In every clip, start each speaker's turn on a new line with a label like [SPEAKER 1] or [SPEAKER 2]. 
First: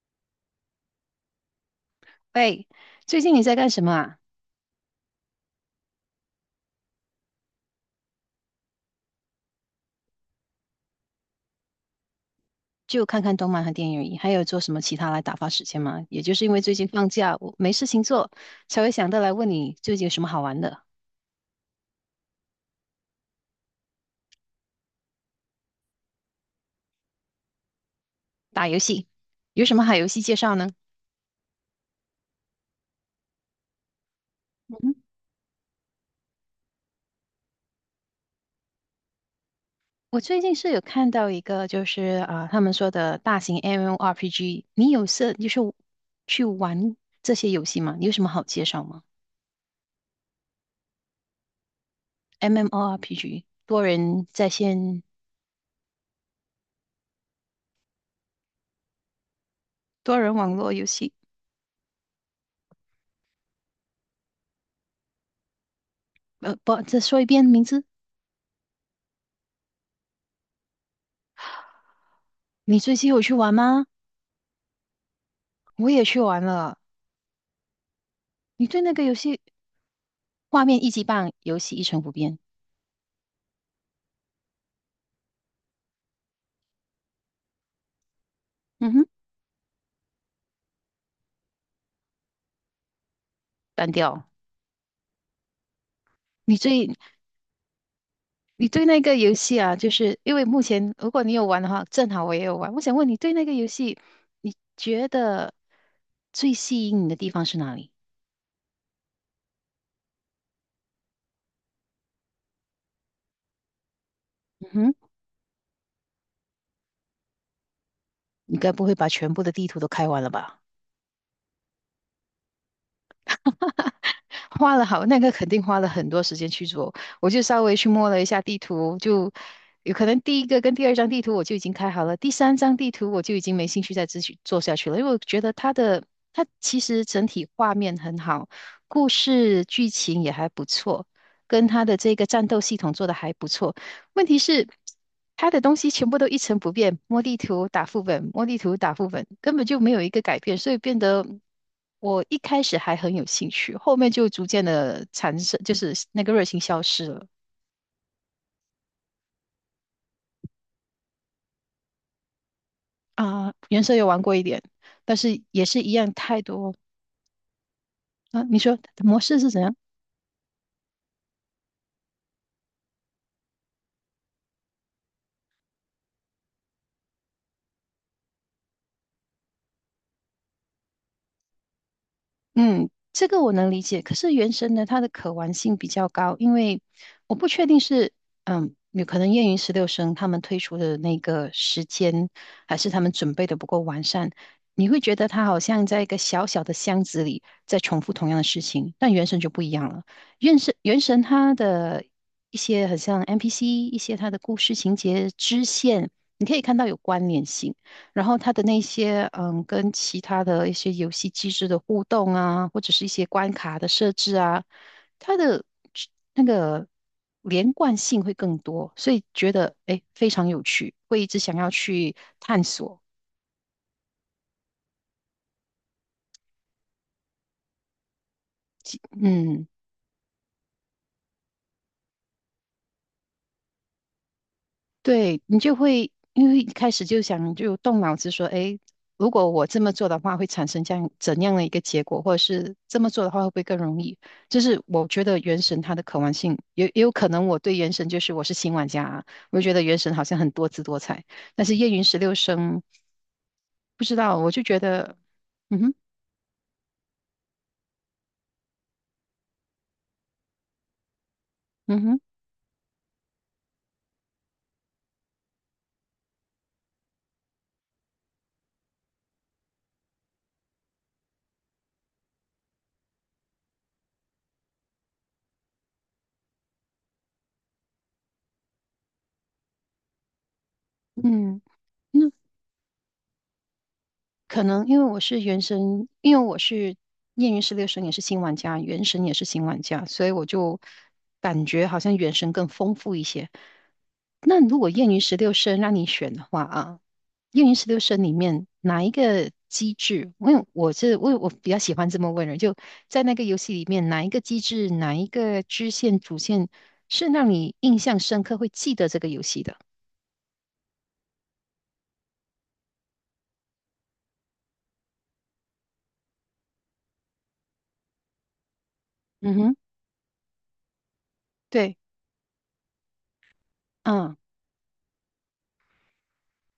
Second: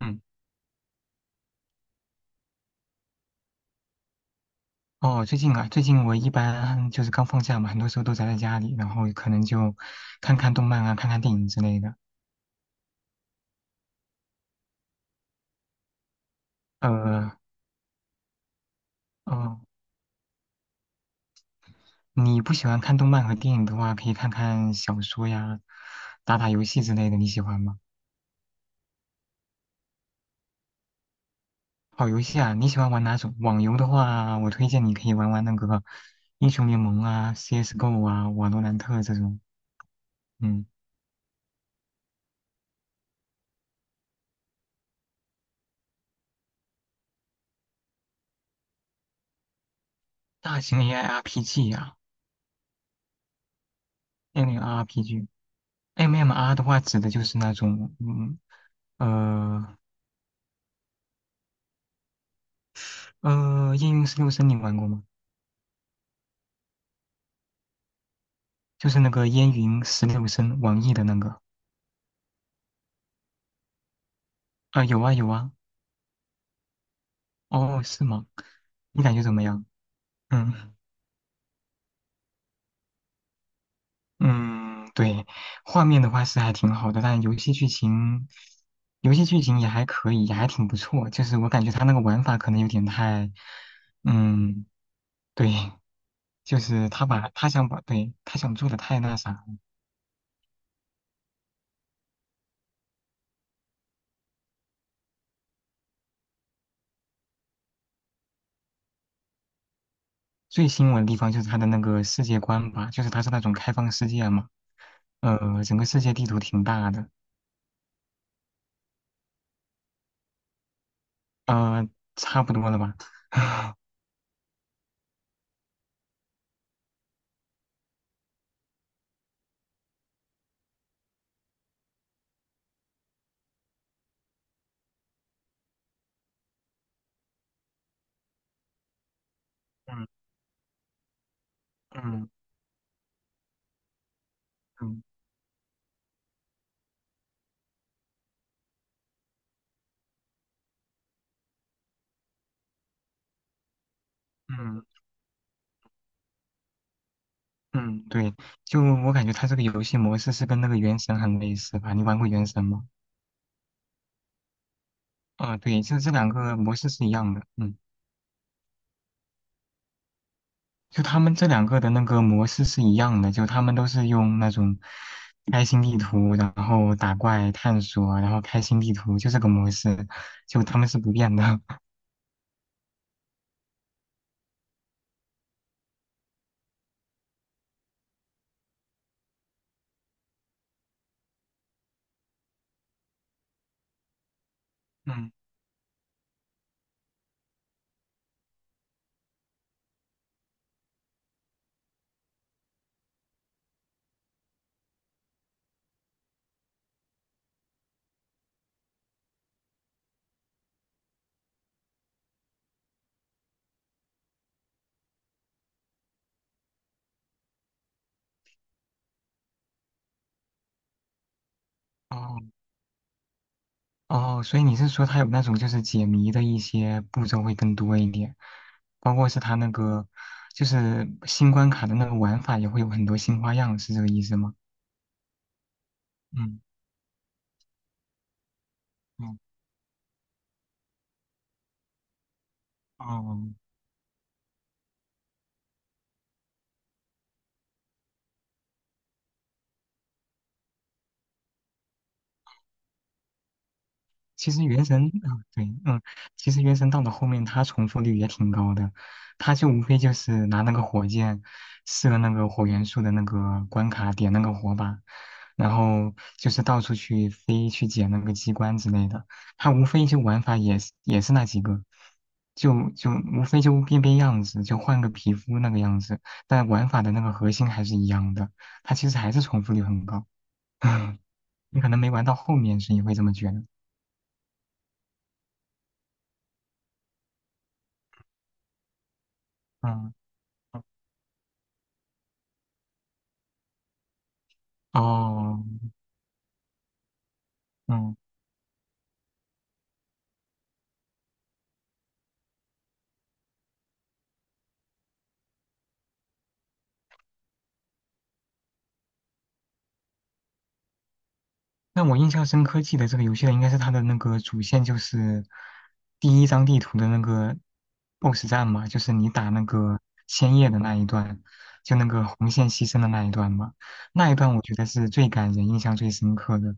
[SPEAKER 1] 嗯，
[SPEAKER 2] 喂，最近你在干什么啊？
[SPEAKER 1] 哦，最近啊，最近我一般就是刚放假嘛，很多时候都宅在家里，然后可能就看看动漫啊，看看电影之类的。
[SPEAKER 2] 就看看动漫和电影而已，还有做什么其他来打发时间吗？也就是因为最近放
[SPEAKER 1] 呃，
[SPEAKER 2] 假，我没事情做，才会想到来问
[SPEAKER 1] 哦，
[SPEAKER 2] 你最近有什么好玩的。
[SPEAKER 1] 你不喜欢看动漫和电影的话，可以看看小说呀，打打游戏之类的，你喜欢吗？
[SPEAKER 2] 打游戏，有什么好游戏介绍呢？
[SPEAKER 1] 好游戏啊，你喜欢玩哪种？网游的话，我推荐
[SPEAKER 2] 嗯，
[SPEAKER 1] 你可以玩玩那个英雄联盟啊、CS:GO 啊、瓦罗兰特这种，
[SPEAKER 2] 我最近
[SPEAKER 1] 嗯，
[SPEAKER 2] 是有看到一个，他们说的大型 MMORPG，你有涉去玩这些游戏吗？你有什么好介绍吗
[SPEAKER 1] 大型 AIRPG 啊、
[SPEAKER 2] ？MMORPG 多人
[SPEAKER 1] m
[SPEAKER 2] 在
[SPEAKER 1] m r
[SPEAKER 2] 线
[SPEAKER 1] p g MMR 的话指的就是那种，嗯。呃，
[SPEAKER 2] 多人网络游戏，
[SPEAKER 1] 夜云十六声你玩过吗？
[SPEAKER 2] 不，再说一遍名字，
[SPEAKER 1] 就是那个烟云十六声，网易的那个。
[SPEAKER 2] 你最近有去玩吗？
[SPEAKER 1] 啊、有啊有啊。
[SPEAKER 2] 我也去玩了。
[SPEAKER 1] 哦，是吗？
[SPEAKER 2] 你对那个
[SPEAKER 1] 你
[SPEAKER 2] 游
[SPEAKER 1] 感觉怎
[SPEAKER 2] 戏
[SPEAKER 1] 么样？
[SPEAKER 2] 画
[SPEAKER 1] 嗯
[SPEAKER 2] 面一级棒，游戏一成不变。
[SPEAKER 1] 嗯，对，画面的话是还挺好的，但游戏剧情，
[SPEAKER 2] 嗯哼，
[SPEAKER 1] 游戏剧情也还可以，也还挺不错。就是我感觉他那个玩法可能有点太，
[SPEAKER 2] 单调。
[SPEAKER 1] 嗯，对，
[SPEAKER 2] 你
[SPEAKER 1] 就是
[SPEAKER 2] 对
[SPEAKER 1] 他把他想把对他想做
[SPEAKER 2] 你
[SPEAKER 1] 的
[SPEAKER 2] 对
[SPEAKER 1] 太
[SPEAKER 2] 那
[SPEAKER 1] 那
[SPEAKER 2] 个
[SPEAKER 1] 啥
[SPEAKER 2] 游
[SPEAKER 1] 了。
[SPEAKER 2] 戏啊，就是因为目前如果你有玩的话，正好我也有玩。我想问你对那个游戏，你觉得最吸引你的地方是哪里？
[SPEAKER 1] 最吸引我的地方就是他的那个世界观吧，就是他是那种开放世界嘛。
[SPEAKER 2] 嗯哼，
[SPEAKER 1] 整个世界地图挺大的，
[SPEAKER 2] 你该不会把全部的地图都开完了吧？
[SPEAKER 1] 啊、差不多了吧？
[SPEAKER 2] 花了好，那个肯定花了很多时间去做。我就稍微去摸了一下地图，就有可能第一个跟第二张地图我就已经开好了，第三张地图我就已经没兴趣再继续做下去了，因为我觉得它其实整体画面很好，故事剧
[SPEAKER 1] 嗯
[SPEAKER 2] 情也还不错，跟它的这个
[SPEAKER 1] 嗯
[SPEAKER 2] 战斗系统做得还不错。问题是，
[SPEAKER 1] 嗯
[SPEAKER 2] 他的东西全部都一成不变，摸地图打副本，摸地图打副本，根本就没有一个改变，所以变得我一开始还很有兴趣，后面就逐渐
[SPEAKER 1] 嗯
[SPEAKER 2] 的产生，就是那个热情消失了
[SPEAKER 1] 嗯，对，就我感觉它这个游戏模式是跟那个《原神》很类似吧？你玩过《原神》吗？
[SPEAKER 2] 啊。原神有玩过一点，但是
[SPEAKER 1] 啊、
[SPEAKER 2] 也是
[SPEAKER 1] 对，
[SPEAKER 2] 一
[SPEAKER 1] 就这
[SPEAKER 2] 样
[SPEAKER 1] 两
[SPEAKER 2] 太
[SPEAKER 1] 个
[SPEAKER 2] 多
[SPEAKER 1] 模式是一样的。嗯，
[SPEAKER 2] 啊。你说模式是怎样？
[SPEAKER 1] 就他们这两个的那个模式是一样的，就他们都是用那种开心地图，然后打怪探索，然后开心地图，就这个模式，就他们是不变的。
[SPEAKER 2] 嗯，这个我能理解。可是原神呢，它的可玩性比较高，因为我不确定是嗯，有可能燕云十六声他们推出的那个时间，还是他们准备的不够完善。你会 觉得
[SPEAKER 1] 嗯，
[SPEAKER 2] 它好像在一个小小的箱子里在重复同样的事情，但原神就不一样了。原神它的一些很像 NPC,一些它的故事情节支线，你可以看到有关联性。然后它的那些嗯，跟其他的一些游戏机制的互动啊，或者是一些关卡的设置啊，它的去那个连贯性会更多，所以觉得诶非常有趣，会一直想要去
[SPEAKER 1] 哦，
[SPEAKER 2] 探索。
[SPEAKER 1] 哦，所以你是说它有那种就是解谜的一些步骤会更多一点，包括是它
[SPEAKER 2] 嗯。
[SPEAKER 1] 那个就是新关卡的那个玩法也会有很多新花样，是这个意思吗？
[SPEAKER 2] 对，你就会因为
[SPEAKER 1] 嗯
[SPEAKER 2] 一开始就想就动脑子说，诶，如
[SPEAKER 1] 嗯
[SPEAKER 2] 果我这么做的话，会产生这样怎样的一个结果，或者是这
[SPEAKER 1] 哦
[SPEAKER 2] 么做的话会不会
[SPEAKER 1] 哦
[SPEAKER 2] 更容易？就是我觉得原神它的可玩性，也有可能我对原神就是我是新玩家啊，我就觉得原神好像很多姿多彩，但是夜云十六声不知道，我
[SPEAKER 1] 其
[SPEAKER 2] 就
[SPEAKER 1] 实
[SPEAKER 2] 觉
[SPEAKER 1] 原神
[SPEAKER 2] 得，
[SPEAKER 1] 啊，对，
[SPEAKER 2] 嗯哼，
[SPEAKER 1] 嗯，其实原神到了后面，它重复率也挺高的，它就无非就是拿那个火箭
[SPEAKER 2] 嗯
[SPEAKER 1] 射
[SPEAKER 2] 哼，
[SPEAKER 1] 那个火元素的那个关卡，点那个火把，然后就是到处去飞去捡那个机关之类的，它无非就玩法也是那几个，就无非就变变样子，就换个皮肤那个样子，但玩法的那个核心还是一样的，它其实还是重复率很高，
[SPEAKER 2] 嗯。
[SPEAKER 1] 你可能没玩到后面，所以会这么觉得，
[SPEAKER 2] 可能因为我是原神，因为我是《燕云十六神》也是新玩家，《原神》也是新玩家，
[SPEAKER 1] 嗯。
[SPEAKER 2] 所以我就感觉好像《原神》更丰富一些。那如果《燕云十六
[SPEAKER 1] 哦，
[SPEAKER 2] 声》让你选的话啊，《燕云十六
[SPEAKER 1] 嗯，
[SPEAKER 2] 声》里面哪一个机制？因为我是我我比较喜欢这么问人，就在那个游戏里面，哪一个机制，哪一个支线、主线是让你印象深刻，会记得这个游戏的？
[SPEAKER 1] 那我印象深刻，记得这个游戏的应该是它的那个主线，就是第一张地图的那个 BOSS 战嘛，就是你打
[SPEAKER 2] 嗯
[SPEAKER 1] 那
[SPEAKER 2] 哼，
[SPEAKER 1] 个千叶的那一段，
[SPEAKER 2] 对，
[SPEAKER 1] 就那个红线牺牲的那一段嘛。那一
[SPEAKER 2] 嗯。
[SPEAKER 1] 段我觉得是最感人、印象最深刻的。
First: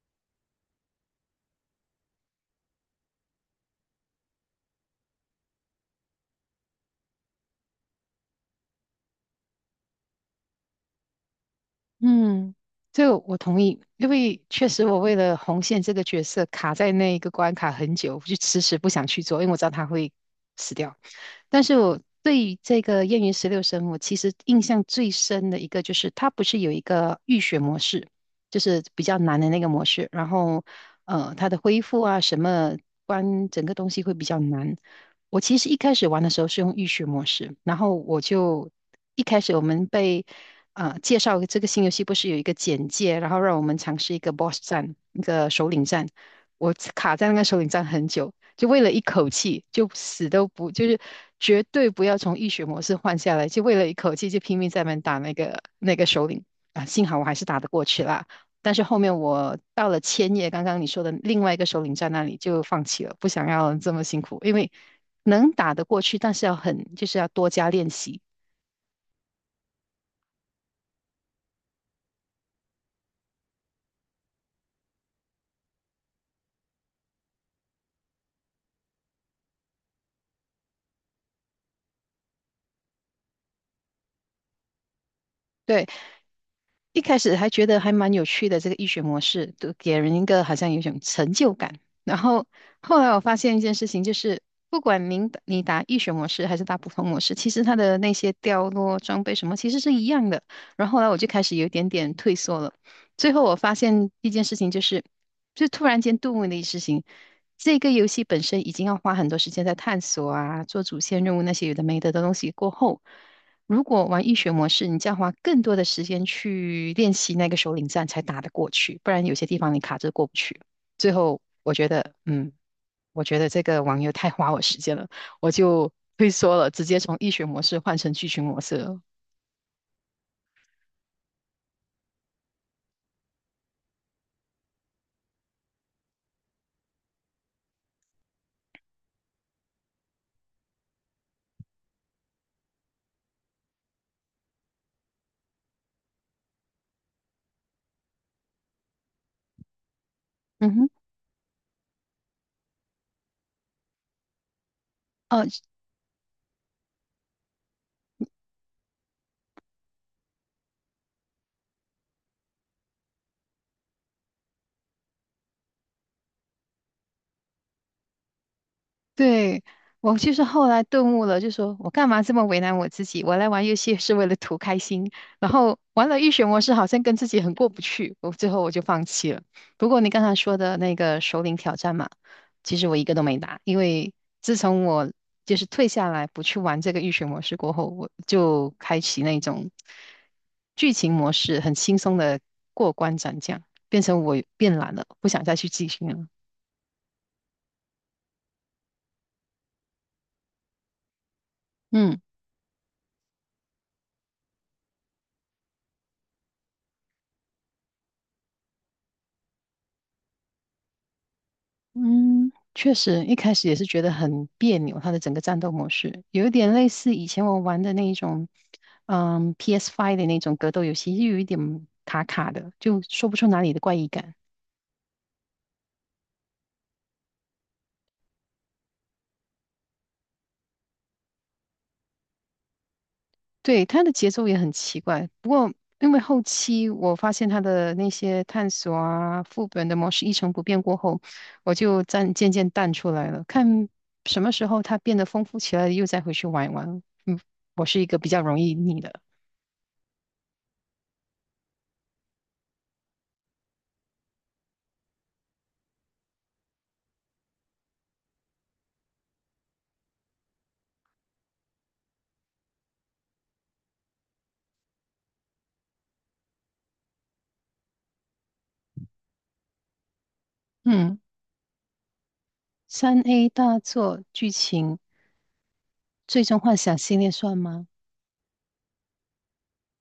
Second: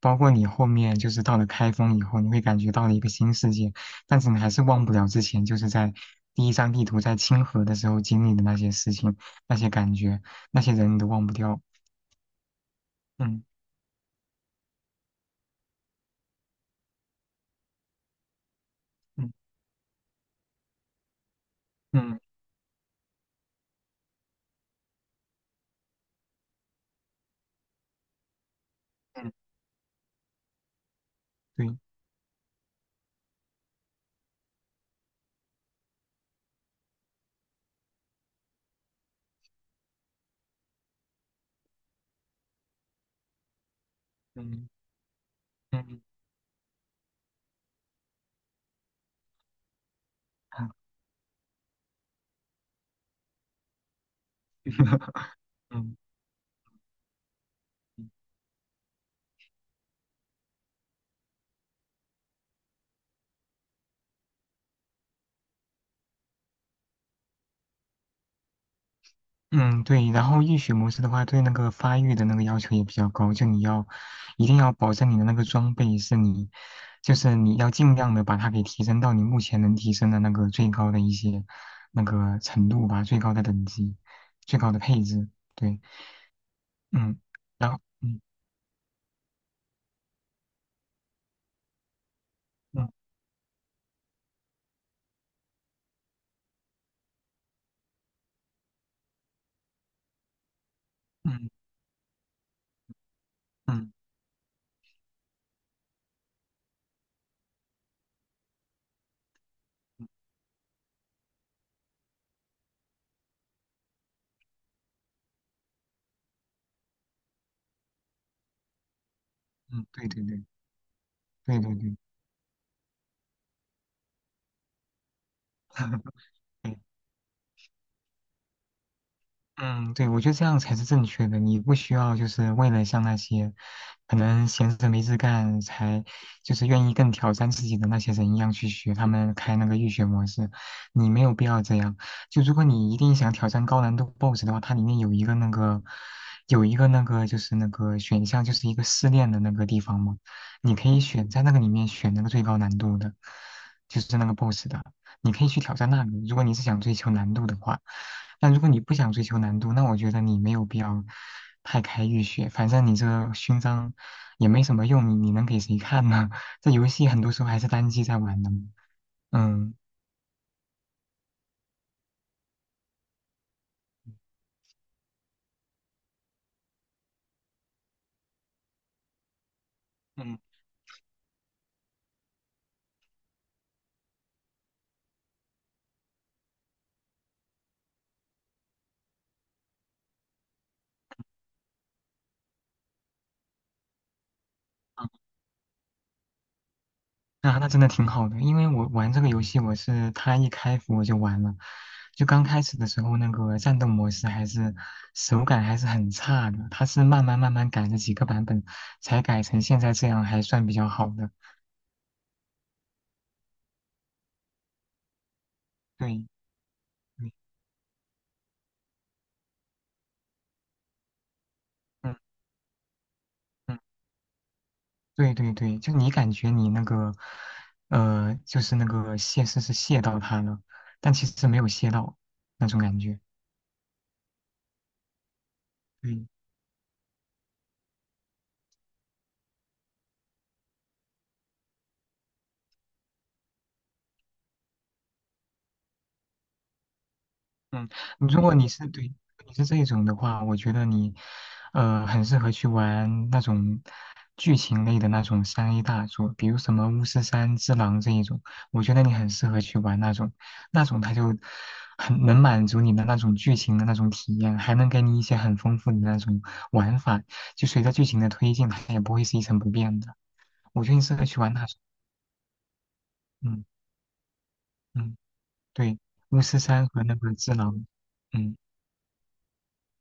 [SPEAKER 1] 包括你后面就是到了开封以后，你会感觉到了一个新世界，但是你还是忘不了之前就是在第一张地图在清河的时候经历的那些事情、那些感觉、那些人，你都忘不掉。
[SPEAKER 2] 嗯，这个我
[SPEAKER 1] 嗯。
[SPEAKER 2] 同意，因为确实我为了红线这个角色卡在那一个关卡很久，我就迟迟不想去
[SPEAKER 1] 嗯
[SPEAKER 2] 做，因为我知道他会死掉。但是我
[SPEAKER 1] 嗯
[SPEAKER 2] 对于这个燕云十六声》我其实印象最深的一个就是，它不是有一个浴血模式，就是比较
[SPEAKER 1] 嗯，
[SPEAKER 2] 难的那个模式，然后它的
[SPEAKER 1] 对，
[SPEAKER 2] 恢复啊，什么关整个东西会比较难。我其实一开始玩的时候是用浴血模式，然后我就一开始我们被介绍这个新游戏，不是有一个简介，然后让我们尝试一个 boss
[SPEAKER 1] 嗯
[SPEAKER 2] 战，一个首领
[SPEAKER 1] 嗯
[SPEAKER 2] 战，我卡在那个首领战很久。就为了一口气，就死都
[SPEAKER 1] 啊
[SPEAKER 2] 不，就是绝对不要从浴血模式换下来，就为了一口气就拼命在那边打那个 那
[SPEAKER 1] 嗯
[SPEAKER 2] 个首领啊，幸好我还是打得过去啦。但是后面我到了千叶，刚刚你说的另外一个首领在那里就放弃了，不想要这么辛苦，因为能打得过去，但是要很就是要多加练习。
[SPEAKER 1] 嗯，对。然后浴血模式的话，对那个发育的那个要求也比较高，就你要一定要保证你的那个装备是你，就是你要尽量的把它给提升到你目前能提升的那个最高的一些那个程度吧，最高的等级，最高的配置。对，
[SPEAKER 2] 对，一开
[SPEAKER 1] 嗯，
[SPEAKER 2] 始还觉
[SPEAKER 1] 然后
[SPEAKER 2] 得还蛮
[SPEAKER 1] 嗯
[SPEAKER 2] 有趣的这个医学模式，都给人一个好像有一种成就感。然后后来
[SPEAKER 1] 嗯
[SPEAKER 2] 我发现一件事情，就是不管您打医学模式还是打普通模式，其实它的那些掉落装备什么其实是一样的。然后后来我就开
[SPEAKER 1] 嗯
[SPEAKER 2] 始有一点点退缩了。最后我发
[SPEAKER 1] 嗯
[SPEAKER 2] 现一件事情，就是就突然间顿悟的一事情，这个游戏本身已经要花很多时间在探索啊，做主线任务那些有的没的的东西过后。如果玩易学模式，你就要花更多的时间去练习那个首领战才打得过去，不然有些地方你
[SPEAKER 1] 嗯，
[SPEAKER 2] 卡
[SPEAKER 1] 对
[SPEAKER 2] 着
[SPEAKER 1] 对
[SPEAKER 2] 过不
[SPEAKER 1] 对
[SPEAKER 2] 去。最后，
[SPEAKER 1] 对
[SPEAKER 2] 我
[SPEAKER 1] 对
[SPEAKER 2] 觉
[SPEAKER 1] 对，
[SPEAKER 2] 得，嗯，我觉得这个网游太花我时间了，我就 退缩了，
[SPEAKER 1] 对
[SPEAKER 2] 直接从易学模式换成剧情模式了。
[SPEAKER 1] 嗯，对，我觉得这样才是正确的。你不需要就是为了像那些可能闲着没事干才就是愿意更挑战自己的那些人一样去学他们开那个预选模式，你没有必要这样。就如果你一定想挑战高难度 BOSS 的话，它里面有一个那个有一个那个就是那个选项，就是一个试炼的那个地方嘛，
[SPEAKER 2] 嗯
[SPEAKER 1] 你可
[SPEAKER 2] 哼，
[SPEAKER 1] 以选在那个里面选那个最高难度的，就是那个 BOSS 的。你可
[SPEAKER 2] 呃，
[SPEAKER 1] 以去挑战那里，如果你是想追求难度的话。但如果你不想追求难度，那我觉得你没有必要太开浴血，反正你这勋章也没什么用，你能给谁看呢？这游戏很多时候还是单机在玩的嘛。
[SPEAKER 2] 对，
[SPEAKER 1] 嗯
[SPEAKER 2] 我就是后来顿悟了，就说我干嘛这么为难我自己？我来玩游戏是为了图开心，然后玩了预血模式，好像跟自己很过不去，我最后就放弃了。不过你刚才
[SPEAKER 1] 嗯
[SPEAKER 2] 说的那个首领挑战嘛，其实我一个都没打，因为自从我就是退下来不去玩这个预血模式过后，我就开启那种剧情模式，很轻松的过关斩将，变成我变懒了，
[SPEAKER 1] 嗯，
[SPEAKER 2] 不想再去继续了。
[SPEAKER 1] 那真的挺好的，因为我玩这个游戏，我是它一开服我就玩了，
[SPEAKER 2] 嗯。
[SPEAKER 1] 就刚开始的时候那个战斗模式还是手感还是很差的，它是慢慢慢慢改了几个版本，才改成现在这样还算比较好的。
[SPEAKER 2] 嗯，确实，一开始也是觉得很别扭，它的整个战斗模式
[SPEAKER 1] 对，
[SPEAKER 2] 有一点类似以
[SPEAKER 1] 嗯
[SPEAKER 2] 前我玩的那一种，嗯 PS5 的那种格斗游戏，又有一点卡卡的，就说不出哪里
[SPEAKER 1] 嗯，
[SPEAKER 2] 的怪异感。
[SPEAKER 1] 对对对，就你感觉你那个，就是那个泄是泄到他了，但其实没有泄到那种感觉。
[SPEAKER 2] 对，它的节奏也很奇怪，不过因为
[SPEAKER 1] 对
[SPEAKER 2] 后期我发现它的那些探索啊、副本的模式一成不变过后，我就暂渐渐淡出来了。看什么时候它变得丰富起来，又再回去玩一玩。嗯，我
[SPEAKER 1] 嗯，
[SPEAKER 2] 是一个比较
[SPEAKER 1] 如果
[SPEAKER 2] 容
[SPEAKER 1] 你
[SPEAKER 2] 易
[SPEAKER 1] 是
[SPEAKER 2] 腻
[SPEAKER 1] 对
[SPEAKER 2] 的。
[SPEAKER 1] 你是这种的话，我觉得你，很适合去玩那种剧情类的那种三 A 大作，比如什么《巫师三》《只狼》这一种，我觉得你很适合去玩那种，那种它就很能满足你的那种剧情的那种体验，还能给你一些很丰富的那种玩法，就随着剧情的推进，它也不会是一成不变的。我觉得你适
[SPEAKER 2] 嗯。
[SPEAKER 1] 合去玩那种，
[SPEAKER 2] 3A
[SPEAKER 1] 嗯
[SPEAKER 2] 大作剧情
[SPEAKER 1] 嗯，对，《巫
[SPEAKER 2] 《最
[SPEAKER 1] 师
[SPEAKER 2] 终幻
[SPEAKER 1] 三》
[SPEAKER 2] 想》
[SPEAKER 1] 和那
[SPEAKER 2] 系列
[SPEAKER 1] 个《只
[SPEAKER 2] 算
[SPEAKER 1] 狼》，
[SPEAKER 2] 吗？
[SPEAKER 1] 嗯。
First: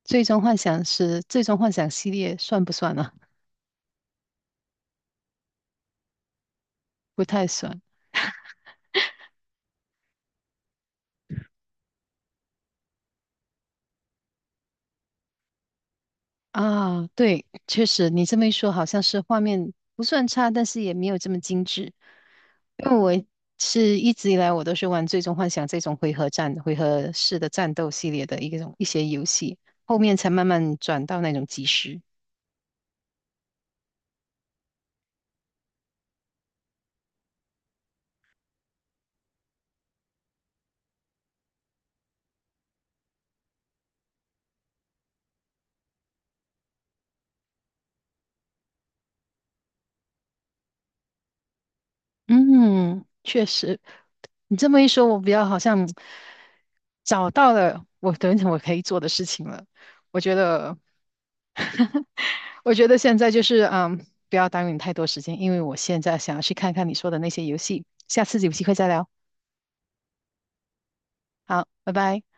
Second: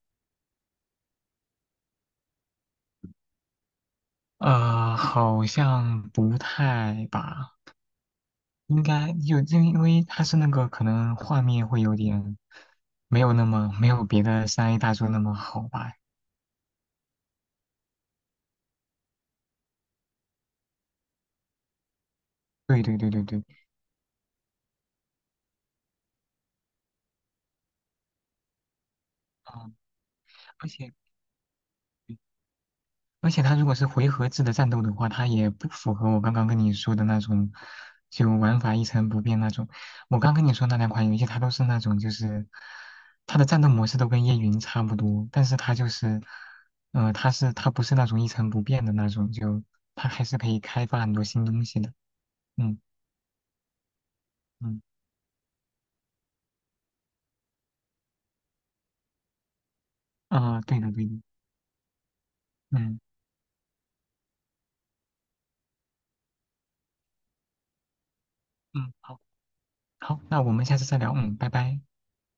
[SPEAKER 2] 《最终幻想》是《最终幻想》系列算不算啊？
[SPEAKER 1] 好像不太
[SPEAKER 2] 不太
[SPEAKER 1] 吧，
[SPEAKER 2] 算
[SPEAKER 1] 应该就因为它是那个可能画面会有点没有那么没有别的三 A 大作那么好吧。
[SPEAKER 2] 啊。对，确实你这么一说，好像是画面不算差，但是也没有这么精致。
[SPEAKER 1] 对
[SPEAKER 2] 因为
[SPEAKER 1] 对对对对，
[SPEAKER 2] 一直以来我都是玩《最终幻想》这种回合战、回合式的战斗系列的一个种一些游戏，
[SPEAKER 1] 嗯，
[SPEAKER 2] 后面才慢
[SPEAKER 1] 而
[SPEAKER 2] 慢
[SPEAKER 1] 且。
[SPEAKER 2] 转到那种即时。
[SPEAKER 1] 而且它如果是回合制的战斗的话，它也不符合我刚刚跟你说的那种，就玩法一成不变那种。我刚跟你说那两款游戏，它都是那种就是，它的战斗模式都跟叶云差不多，但是它就是，它是它不是那种一成不变的那种，就它还是可以开发很多新东西的。嗯
[SPEAKER 2] 嗯，确实，你这么
[SPEAKER 1] 嗯
[SPEAKER 2] 一说，我比较好像找到了我等一等我可以做的事情了。我觉
[SPEAKER 1] 啊，
[SPEAKER 2] 得，
[SPEAKER 1] 对的对的，
[SPEAKER 2] 我觉得
[SPEAKER 1] 嗯
[SPEAKER 2] 现在就是嗯，不要耽误你太多时间，因为我现在想要去看看你说的那些游戏。下次有机会再
[SPEAKER 1] 嗯，
[SPEAKER 2] 聊。
[SPEAKER 1] 好好，那我们下次再聊，嗯，拜
[SPEAKER 2] 好，
[SPEAKER 1] 拜。
[SPEAKER 2] 拜拜。